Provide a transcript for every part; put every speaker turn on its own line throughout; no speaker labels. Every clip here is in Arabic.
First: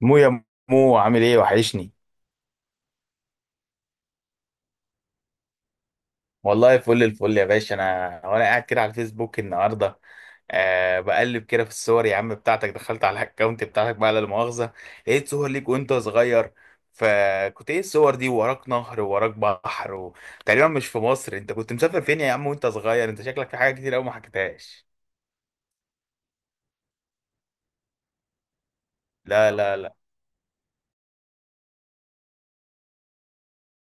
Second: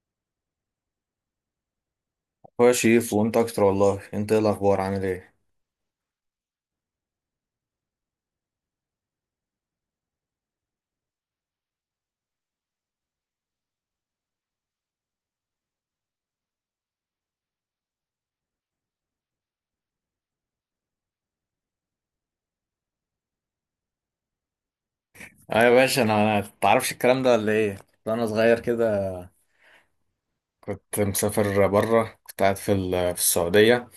مو يا مو، عامل ايه؟ وحشني.
هو يا شريف وانت اكتر والله، انت ايه الاخبار، عامل ايه؟
والله فل الفل يا باشا. انا وانا قاعد كده على الفيسبوك النهارده أه بقلب كده في الصور، يا عم بتاعتك دخلت على الاكونت بتاعتك بقى، لا مؤاخذه. لقيت صور ليك وانت صغير، فكنت ايه الصور دي؟ وراك نهر، وراك بحر، وتقريبا مش في مصر. انت كنت مسافر فين يا عم وانت صغير؟ انت شكلك في حاجه كتير قوي ما حكيتهاش.
ايوه يا باشا، انا تعرفش الكلام ده ولا ايه؟ وانا صغير كده،
لا لا لا.
كنت مسافر بره، كنت قاعد في السعوديه،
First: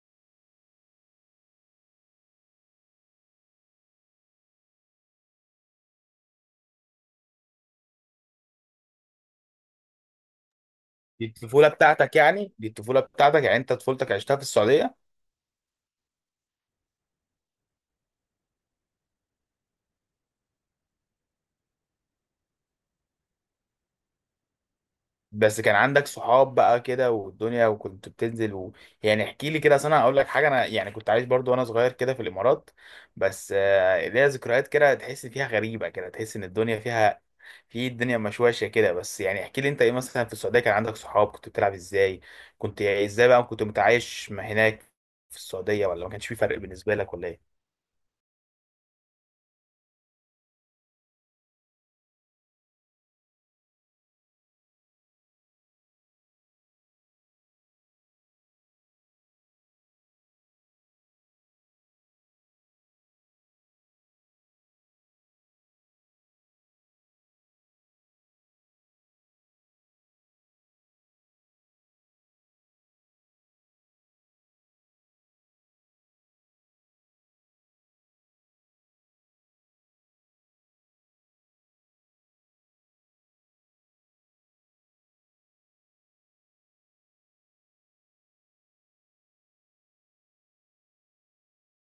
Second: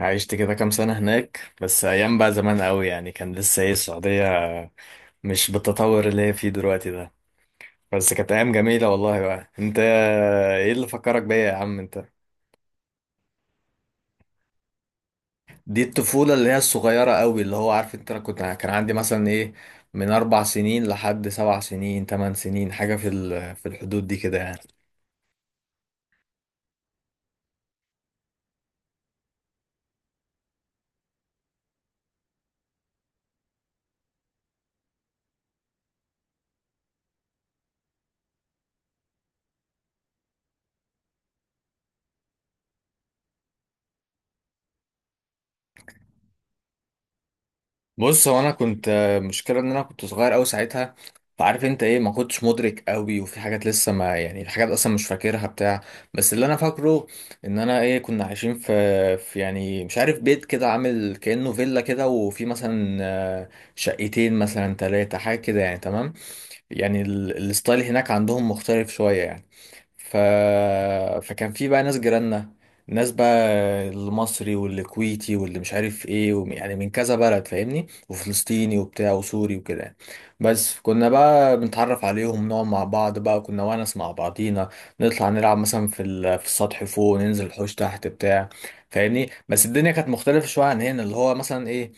عشت كده كام سنه هناك، بس ايام بقى زمان قوي يعني، كان لسه ايه السعوديه مش بالتطور اللي هي فيه دلوقتي ده، بس كانت ايام جميله والله. بقى انت ايه اللي فكرك
دي
بيا يا
الطفوله
عم انت؟
بتاعتك يعني، دي الطفوله بتاعتك يعني، انت طفولتك عشتها في السعوديه؟
دي الطفولة اللي هي الصغيرة قوي، اللي هو عارف انت، انا كنت، كان عندي مثلا ايه، من 4 سنين لحد 7 سنين، 8 سنين حاجة في الحدود دي كده يعني.
بس كان عندك صحاب بقى كده والدنيا، وكنت بتنزل و... يعني احكي لي كده، أصل انا اقول لك حاجه، انا يعني كنت عايش برضو وانا صغير كده في الامارات. بس ليا ذكريات كده تحس فيها غريبه كده، تحس ان الدنيا فيها، في الدنيا مشوشه كده. بس يعني احكي لي انت ايه مثلا في السعوديه، كان عندك صحاب؟ كنت بتلعب ازاي؟ كنت ازاي بقى؟ كنت متعايش ما هناك في السعوديه ولا ما كانش في فرق بالنسبه لك ولا ايه؟
بص، هو انا كنت، مشكلة ان انا كنت صغير قوي ساعتها، فعارف انت ايه، ما كنتش مدرك قوي، وفي حاجات لسه ما، يعني في حاجات اصلا مش فاكرها بتاع. بس اللي انا فاكره ان انا ايه، كنا عايشين في يعني، مش عارف، بيت كده عامل كأنه فيلا كده، وفي مثلا شقتين، مثلا ثلاثة، حاجة كده يعني، تمام. يعني الستايل هناك عندهم مختلف شوية يعني، ف... فكان في بقى ناس جيراننا، ناس بقى المصري والكويتي واللي مش عارف ايه، يعني من كذا بلد فاهمني، وفلسطيني وبتاع وسوري وكده يعني. بس كنا بقى بنتعرف عليهم، نقعد مع بعض، بقى كنا ونس مع بعضينا، نطلع نلعب مثلا في السطح فوق، ننزل الحوش تحت بتاع فاهمني. بس الدنيا كانت مختلفة شوية عن هنا، اللي هو مثلا ايه،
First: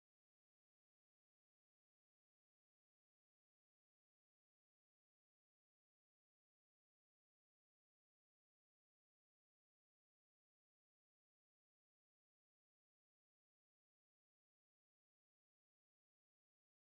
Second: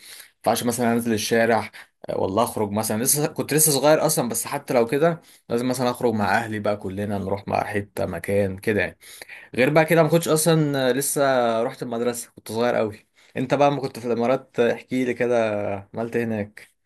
ما ينفعش مثلا انزل الشارع والله، اخرج مثلا، لسه كنت لسه صغير اصلا، بس حتى لو كده لازم مثلا اخرج مع اهلي، بقى كلنا نروح مع حته، مكان كده يعني، غير بقى كده ما كنتش اصلا لسه رحت المدرسه، كنت صغير قوي. انت بقى ما كنت في الامارات، احكي لي كده، عملت إيه هناك؟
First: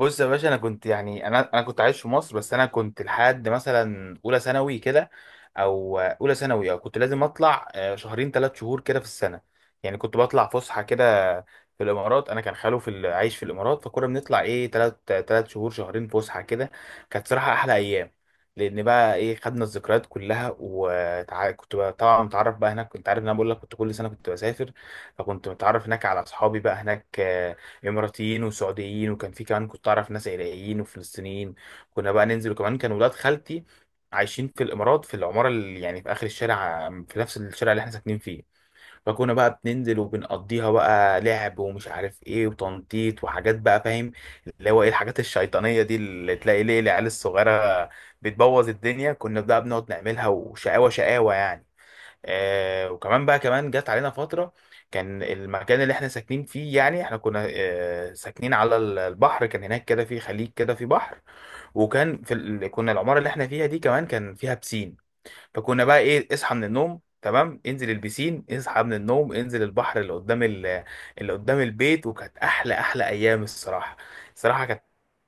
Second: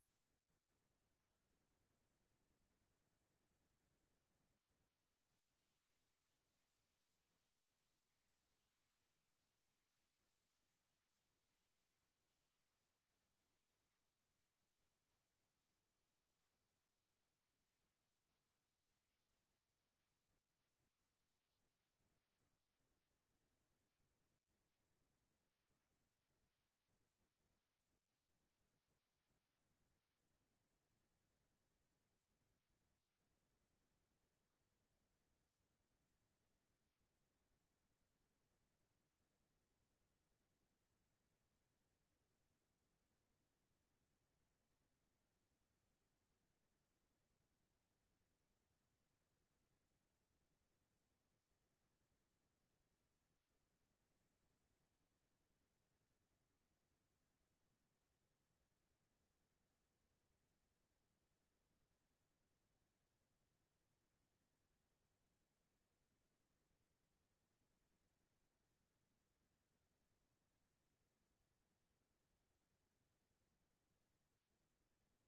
بص يا باشا، انا كنت يعني انا كنت عايش في مصر، بس انا كنت لحد مثلا اولى ثانوي كده، او اولى ثانوي، او كنت لازم اطلع شهرين 3 شهور كده في السنه. يعني كنت بطلع فسحه كده في الامارات. انا كان خاله في عايش في الامارات، فكنا بنطلع ايه ثلاث ثلاث شهور شهرين فسحه كده. كانت صراحه احلى ايام، لان بقى ايه خدنا الذكريات كلها. وكنت طبعا متعرف بقى هناك، كنت عارف ان انا بقول لك كنت كل سنه كنت بسافر. فكنت متعرف هناك على اصحابي بقى هناك اماراتيين وسعوديين. وكان في كمان كنت اعرف ناس عراقيين وفلسطينيين. كنا بقى ننزل، وكمان كان ولاد خالتي عايشين في الامارات في العماره اللي يعني في اخر الشارع، في نفس الشارع اللي احنا ساكنين فيه. فكنا بقى بننزل وبنقضيها بقى لعب ومش عارف ايه وتنطيط وحاجات، بقى فاهم، اللي هو ايه الحاجات الشيطانيه دي اللي تلاقي ليه العيال الصغيره بتبوظ الدنيا. كنا بقى بنقعد نعملها، وشقاوه شقاوه يعني. آه، وكمان بقى كمان جت علينا فترة كان المكان اللي احنا ساكنين فيه، يعني احنا كنا آه ساكنين على البحر. كان هناك كده في خليج كده في بحر. وكان في كنا العمارة اللي احنا فيها دي كمان كان فيها بسين. فكنا بقى ايه اصحى من النوم تمام انزل البسين، اصحى من النوم انزل البحر اللي قدام اللي قدام البيت. وكانت احلى احلى ايام الصراحة. الصراحة كانت،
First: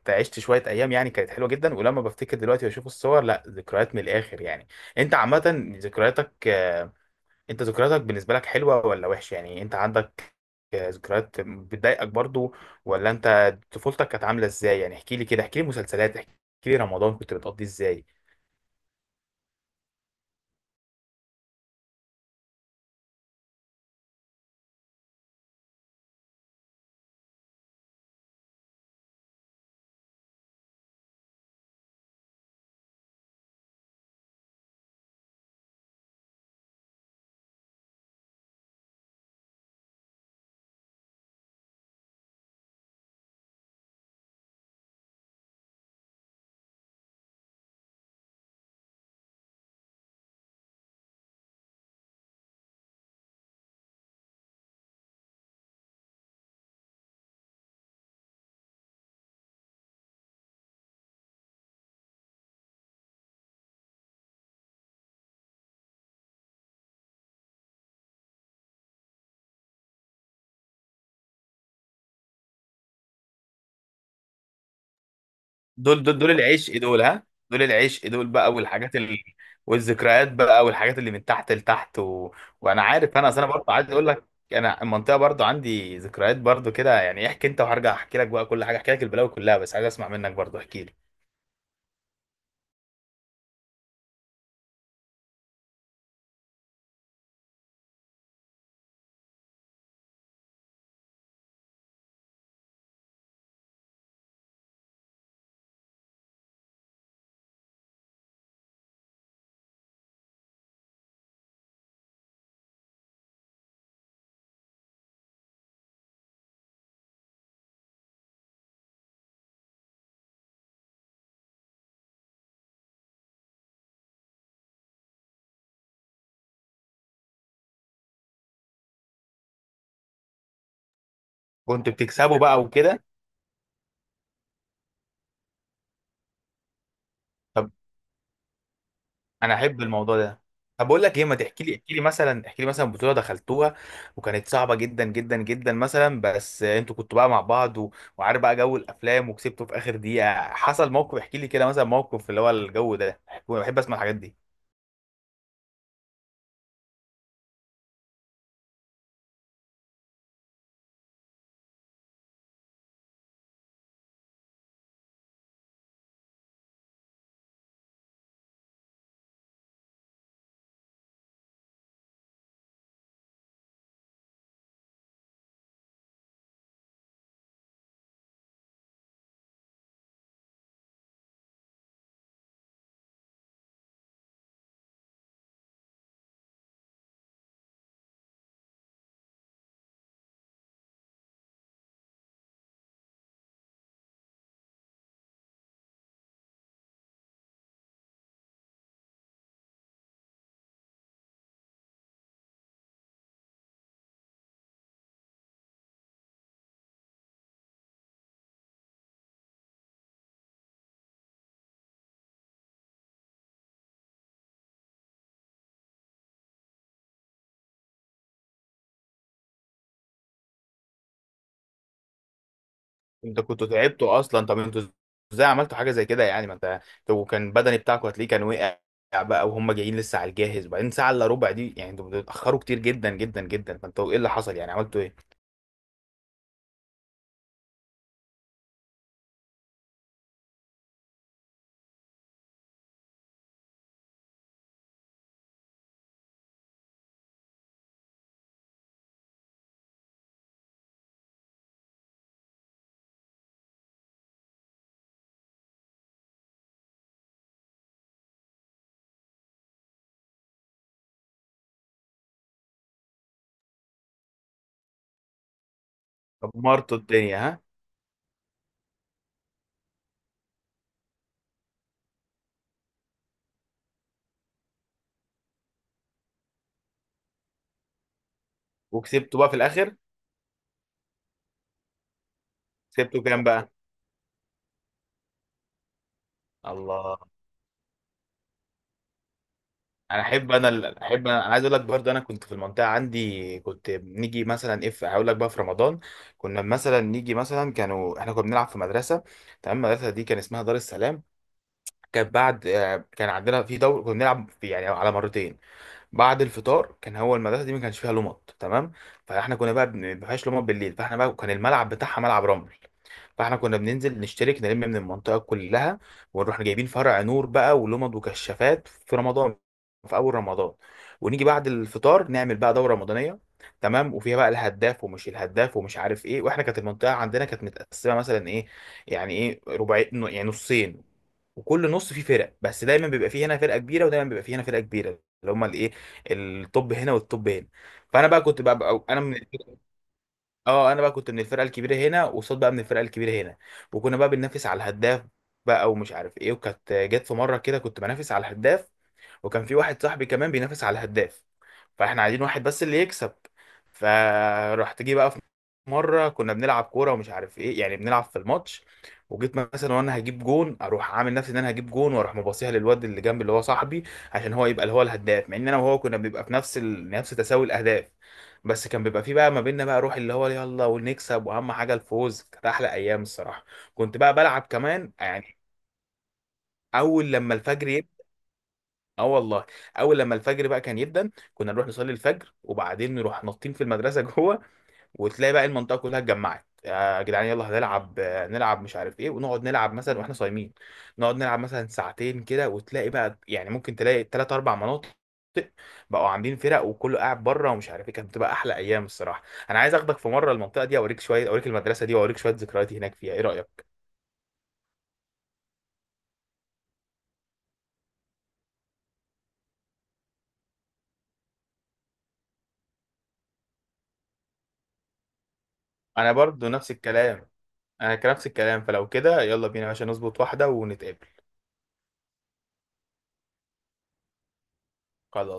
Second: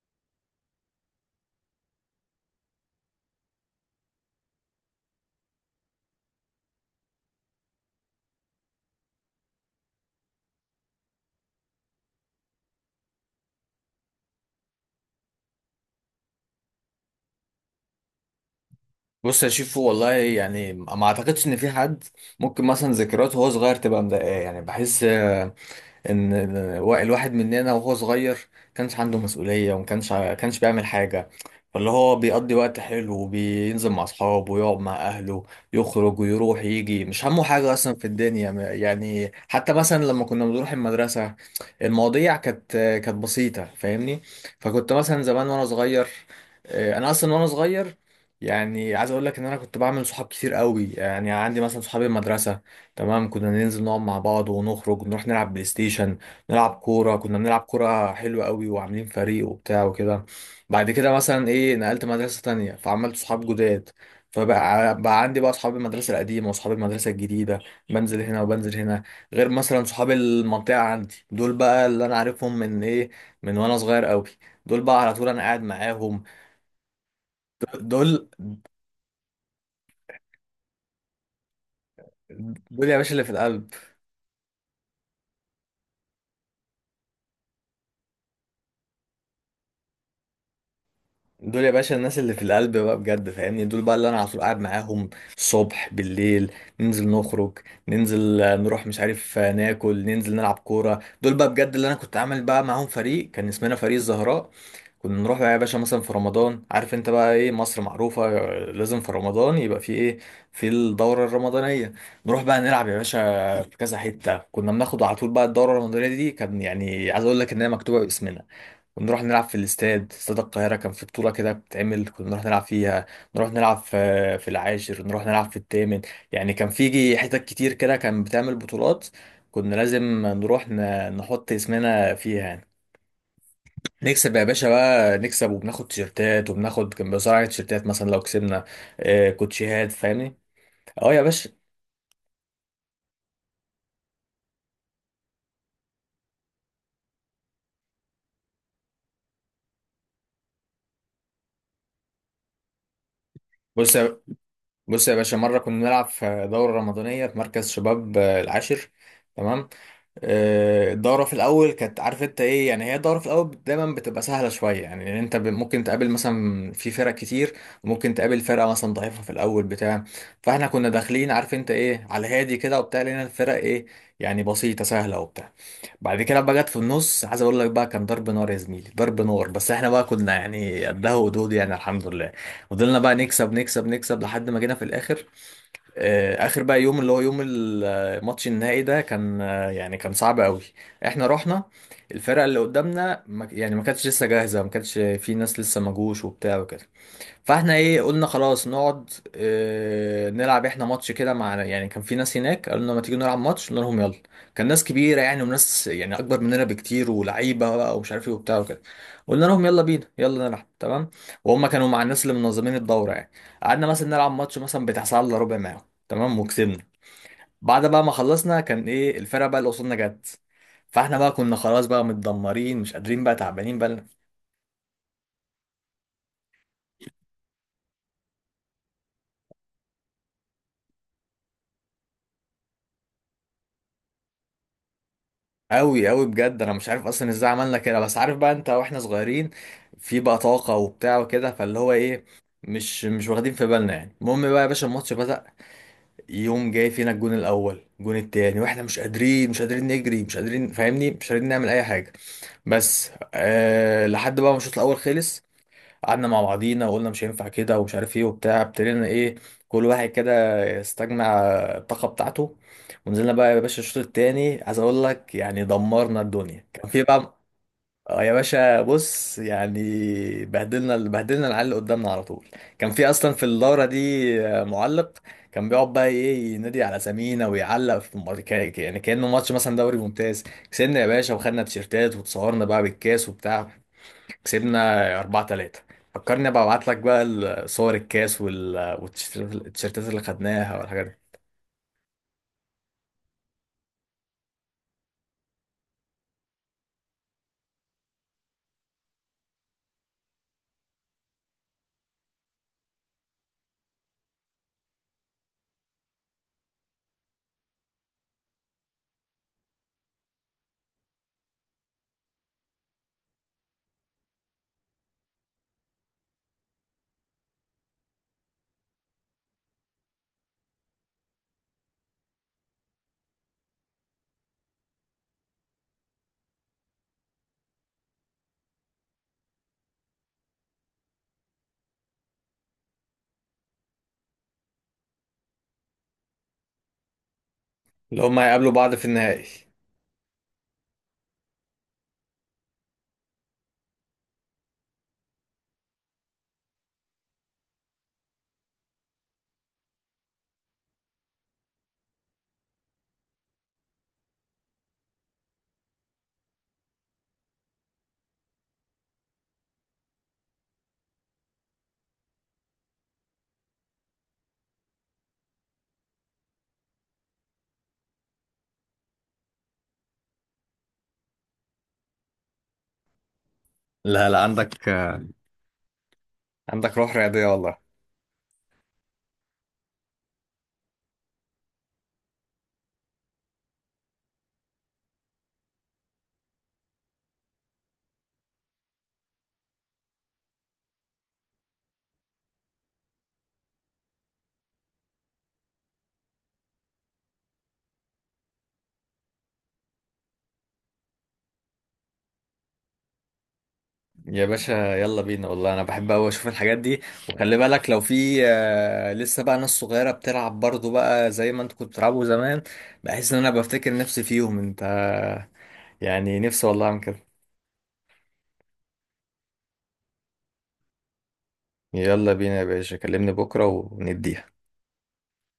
عشت شوية أيام يعني كانت حلوة جدا. ولما بفتكر دلوقتي وأشوف الصور، لا ذكريات من الآخر يعني. أنت عامة ذكرياتك انت ذكرياتك بالنسبة لك حلوة ولا وحشة؟ يعني انت عندك ذكريات بتضايقك برضو، ولا انت طفولتك كانت عاملة ازاي؟ يعني احكي لي كده، احكي لي مسلسلات، احكي لي رمضان كنت بتقضيه ازاي.
بص يا شيفو والله، يعني ما اعتقدش ان في حد ممكن مثلا ذكرياته وهو صغير تبقى مضايقاه، يعني بحس ان الواحد مننا وهو صغير كانش عنده مسؤولية، وما كانش كانش بيعمل حاجة، فاللي هو بيقضي وقت حلو، وبينزل مع اصحابه، ويقعد مع اهله، يخرج ويروح يجي، مش همه حاجة اصلا في الدنيا، يعني حتى مثلا لما كنا بنروح المدرسة، المواضيع كانت بسيطة فاهمني. فكنت مثلا زمان وانا صغير، انا اصلا وانا صغير يعني، عايز اقول لك ان انا كنت بعمل صحاب كتير قوي، يعني عندي مثلا صحابي المدرسة، تمام، كنا ننزل نقعد مع بعض، ونخرج نروح نلعب بلاي ستيشن، نلعب كورة، كنا بنلعب كورة حلوة قوي، وعاملين فريق وبتاع وكده. بعد كده مثلا ايه، نقلت مدرسة تانية فعملت صحاب جداد، فبقى عندي بقى صحاب المدرسة القديمة وصحاب المدرسة الجديدة، بنزل هنا وبنزل هنا، غير مثلا صحاب المنطقة عندي، دول بقى اللي انا عارفهم من ايه، من وانا صغير قوي، دول بقى على طول انا قاعد
دول دول
معاهم.
دول العشق دول، ها؟ دول العشق دول
دول
بقى، والحاجات والذكريات بقى، والحاجات اللي من تحت لتحت و... وانا
دول يا باشا
عارف،
اللي
انا
في
أصل انا
القلب،
برضه عايز اقول لك، انا المنطقه برضه عندي ذكريات برضه كده يعني. احكي انت وهرجع احكي لك بقى كل حاجه، احكي لك البلاوي كلها، بس عايز اسمع منك برضه، احكي لي.
دول يا باشا الناس اللي في القلب بقى بجد فاهمني، دول بقى اللي انا على طول قاعد معاهم، الصبح بالليل، ننزل نخرج، ننزل نروح مش عارف ناكل، ننزل نلعب كوره. دول بقى بجد اللي انا كنت عامل بقى معاهم فريق، كان اسمنا فريق الزهراء، كنا نروح بقى يا باشا مثلا في رمضان، عارف انت بقى ايه، مصر معروفه لازم في رمضان يبقى في ايه، في الدوره الرمضانيه، نروح بقى نلعب يا باشا في كذا حته، كنا بناخد على طول بقى الدوره الرمضانيه دي، كان يعني عايز اقول لك ان هي مكتوبه باسمنا. ونروح نلعب في الاستاد، استاد القاهرة كان في بطولة كده بتتعمل، كنا نروح نلعب فيها، نروح نلعب في العاشر، نروح نلعب في التامن، يعني كان في حتت كتير كده كان بتعمل بطولات، كنا لازم نروح نحط
كنت
اسمنا
بتكسبه
فيها
بقى
يعني.
وكده؟
نكسب يا باشا بقى، نكسب وبناخد تيشيرتات، وبناخد، كان بيوزعوا علينا تيشيرتات مثلا لو كسبنا،
انا احب
كوتشيهات
الموضوع
فاهمني.
ده. طب بقول
اه
لك
يا
ايه، ما
باشا،
تحكي لي، احكي لي مثلا، احكي لي مثلا بطوله دخلتوها وكانت صعبه جدا جدا جدا مثلا، بس انتوا كنتوا بقى مع بعض و... وعارف بقى جو الافلام وكسبتوا في اخر دقيقه، حصل موقف. احكي لي كده مثلا موقف اللي هو الجو ده بحب
بص
اسمع الحاجات
يا
دي.
بص يا باشا، مرة كنا نلعب في دورة رمضانية في مركز شباب العاشر، تمام. الدورة في الأول كانت، عارف أنت إيه يعني، هي الدورة في الأول دايما بتبقى سهلة شوية يعني، لأن أنت ممكن تقابل مثلا في فرق كتير، وممكن تقابل فرقة مثلا ضعيفة في الأول بتاع، فإحنا كنا داخلين، عارف أنت إيه، على هادي كده وبتاع، لأن الفرق إيه، يعني بسيطة سهلة وبتاع. بعد كده بقى جت في النص، عايز أقول لك بقى كان ضرب نار يا زميلي، ضرب نار، بس إحنا بقى كنا يعني قدها ودود يعني، الحمد لله، فضلنا بقى نكسب نكسب نكسب لحد ما جينا في الآخر. اخر بقى يوم، اللي هو يوم الماتش النهائي ده، كان يعني كان صعب قوي، احنا رحنا، الفرقه اللي قدامنا يعني ما كانتش لسه جاهزه، ما كانتش في ناس لسه ما جوش وبتاع وكده، فاحنا ايه قلنا خلاص نقعد نلعب احنا ماتش كده مع، يعني كان في ناس هناك قالوا لنا ما تيجي نلعب ماتش، قلنا لهم يلا. كان ناس كبيره يعني، وناس يعني اكبر مننا بكتير ولعيبه بقى ومش عارف ايه وبتاع وكده، قلنا لهم يلا بينا يلا نلعب، تمام، وهم كانوا مع الناس اللي منظمين الدوره يعني، قعدنا مثلا نلعب ماتش مثلا بتاع ساعه الا ربع معاهم، تمام وكسبنا. بعد بقى ما خلصنا، كان ايه الفرقه بقى اللي قصادنا جت، فاحنا بقى كنا خلاص بقى متدمرين، مش قادرين بقى،
انتوا كنتوا
تعبانين بقى.
تعبتوا اصلا، طب انتوا ازاي عملتوا حاجه زي كده؟ يعني ما انت لو كان بدني بتاعكم هتلاقيه كان وقع بقى، وهم جايين لسه على الجاهز. وبعدين ساعه الا ربع دي يعني انتوا بتتاخروا كتير جدا جدا جدا. فانتوا ايه اللي حصل يعني؟ عملتوا ايه؟
أوي أوي بجد، أنا مش عارف أصلا إزاي عملنا كده، بس عارف بقى أنت، وإحنا صغيرين في بقى طاقة وبتاع وكده، فاللي هو إيه مش واخدين في بالنا يعني. المهم بقى يا باشا الماتش بدأ، يوم جاي فينا الجون الأول، الجون التاني، وإحنا مش قادرين، مش قادرين نجري، مش قادرين فاهمني، مش قادرين نعمل أي حاجة، بس لحد بقى ما الشوط الأول خلص، قعدنا مع بعضينا وقلنا مش هينفع كده، ومش عارف ايه وبتاع، ابتدينا ايه كل واحد كده يستجمع الطاقة بتاعته، ونزلنا بقى يا باشا الشوط التاني، عايز اقول لك يعني دمرنا الدنيا، كان
دمرتوا
في
الدنيا،
بقى.
ها؟
آه يا باشا، بص يعني بهدلنا بهدلنا العيال اللي قدامنا على طول، كان في اصلا في الدورة دي معلق، كان بيقعد بقى ايه ينادي على سمينا ويعلق في الماتش، يعني كأنه
وكسبتوا بقى
ماتش
في
مثلا
الاخر؟
دوري ممتاز. كسبنا يا باشا، وخدنا تيشيرتات، وتصورنا بقى
سبته
بالكاس
كام
وبتاع،
بقى؟
كسبنا 4-3. فكرني ابقى ابعت لك
الله!
بقى صور الكاس والتيشيرتات، التيشيرتات اللي
انا احب انا
خدناها والحاجات دي،
احب انا، أنا عايز اقول لك برضه، انا كنت في المنطقه عندي كنت نيجي مثلا اف هقول لك بقى في رمضان. كنا مثلا نيجي مثلا كانوا احنا كنا بنلعب في مدرسه، تمام؟ المدرسه دي كان اسمها دار السلام. كانت بعد كان عندنا في دور كنا بنلعب في يعني على مرتين، بعد الفطار. كان هو المدرسه دي ما كانش فيها لمط، تمام؟ فاحنا كنا بقى ما فيهاش لمط بالليل، فاحنا بقى كان الملعب بتاعها ملعب رمل. فاحنا كنا بننزل نشترك نلم من المنطقه كلها، ونروح جايبين فرع نور بقى ولمض وكشافات في رمضان، في اول رمضان، ونيجي بعد الفطار نعمل بقى دوره رمضانيه، تمام. وفيها بقى الهداف ومش الهداف ومش عارف ايه. واحنا كانت المنطقه عندنا كانت متقسمه مثلا ايه، يعني ايه ربعين، يعني نصين. وكل نص فيه فرق، بس دايما بيبقى فيه هنا فرقه كبيره ودايما بيبقى فيه هنا فرقه كبيره، اللي هم الايه، الطب هنا والطب هنا.
اللي
فانا
هم
بقى كنت
هيقابلوا
بقى,
بعض في
بقى انا
النهائي.
اه انا بقى كنت من الفرقه الكبيره هنا، وصاد بقى من الفرقه الكبيره هنا. وكنا بقى بننافس على الهداف بقى ومش عارف ايه. وكانت جت في مره كده كنت بنافس على الهداف، وكان في واحد صاحبي كمان بينافس على الهداف، فاحنا عايزين واحد بس اللي يكسب. فرحت جه بقى في مره كنا بنلعب كوره ومش عارف ايه، يعني بنلعب في الماتش، وجيت مثلا وانا هجيب جون، اروح عامل نفسي ان انا هجيب جون، واروح مباصيها للواد اللي جنبي اللي هو صاحبي، عشان هو يبقى اللي هو الهداف، مع ان انا وهو كنا بنبقى في نفس نفس تساوي الاهداف. بس كان بيبقى في بقى ما بيننا بقى روح اللي هو يلا ونكسب، واهم حاجه الفوز. كانت احلى ايام الصراحه، كنت
لا
بقى
لا،
بلعب
عندك
كمان يعني.
عندك روح
اول
رياضية
لما
والله.
الفجر، اه والله، اول لما الفجر بقى كان يبدا كنا نروح نصلي الفجر، وبعدين نروح نطين في المدرسه جوه. وتلاقي بقى المنطقه كلها اتجمعت، يا جدعان يلا هنلعب نلعب مش عارف ايه. ونقعد نلعب مثلا واحنا صايمين، نقعد نلعب مثلا ساعتين كده. وتلاقي بقى يعني ممكن تلاقي 3 او 4 مناطق بقوا عاملين فرق، وكله قاعد بره ومش عارف ايه. كانت بتبقى احلى ايام الصراحه. انا عايز اخدك في مره المنطقه دي اوريك شويه، اوريك المدرسه دي، واوريك شويه ذكرياتي هناك فيها. ايه رايك؟
يا باشا يلا بينا والله، انا بحب قوي اشوف الحاجات دي، وخلي بالك لو في لسه بقى ناس صغيرة بتلعب برضو بقى زي ما انت كنت بتلعبوا زمان، بحس ان انا بفتكر نفسي فيهم انت،
انا
يعني نفسي
برضو
والله
نفس
اعمل كده.
الكلام، انا كان نفس الكلام. فلو كده يلا بينا يا باشا نظبط واحده ونتقابل.
يلا بينا يا باشا، كلمني بكرة ونديها.
خلاص.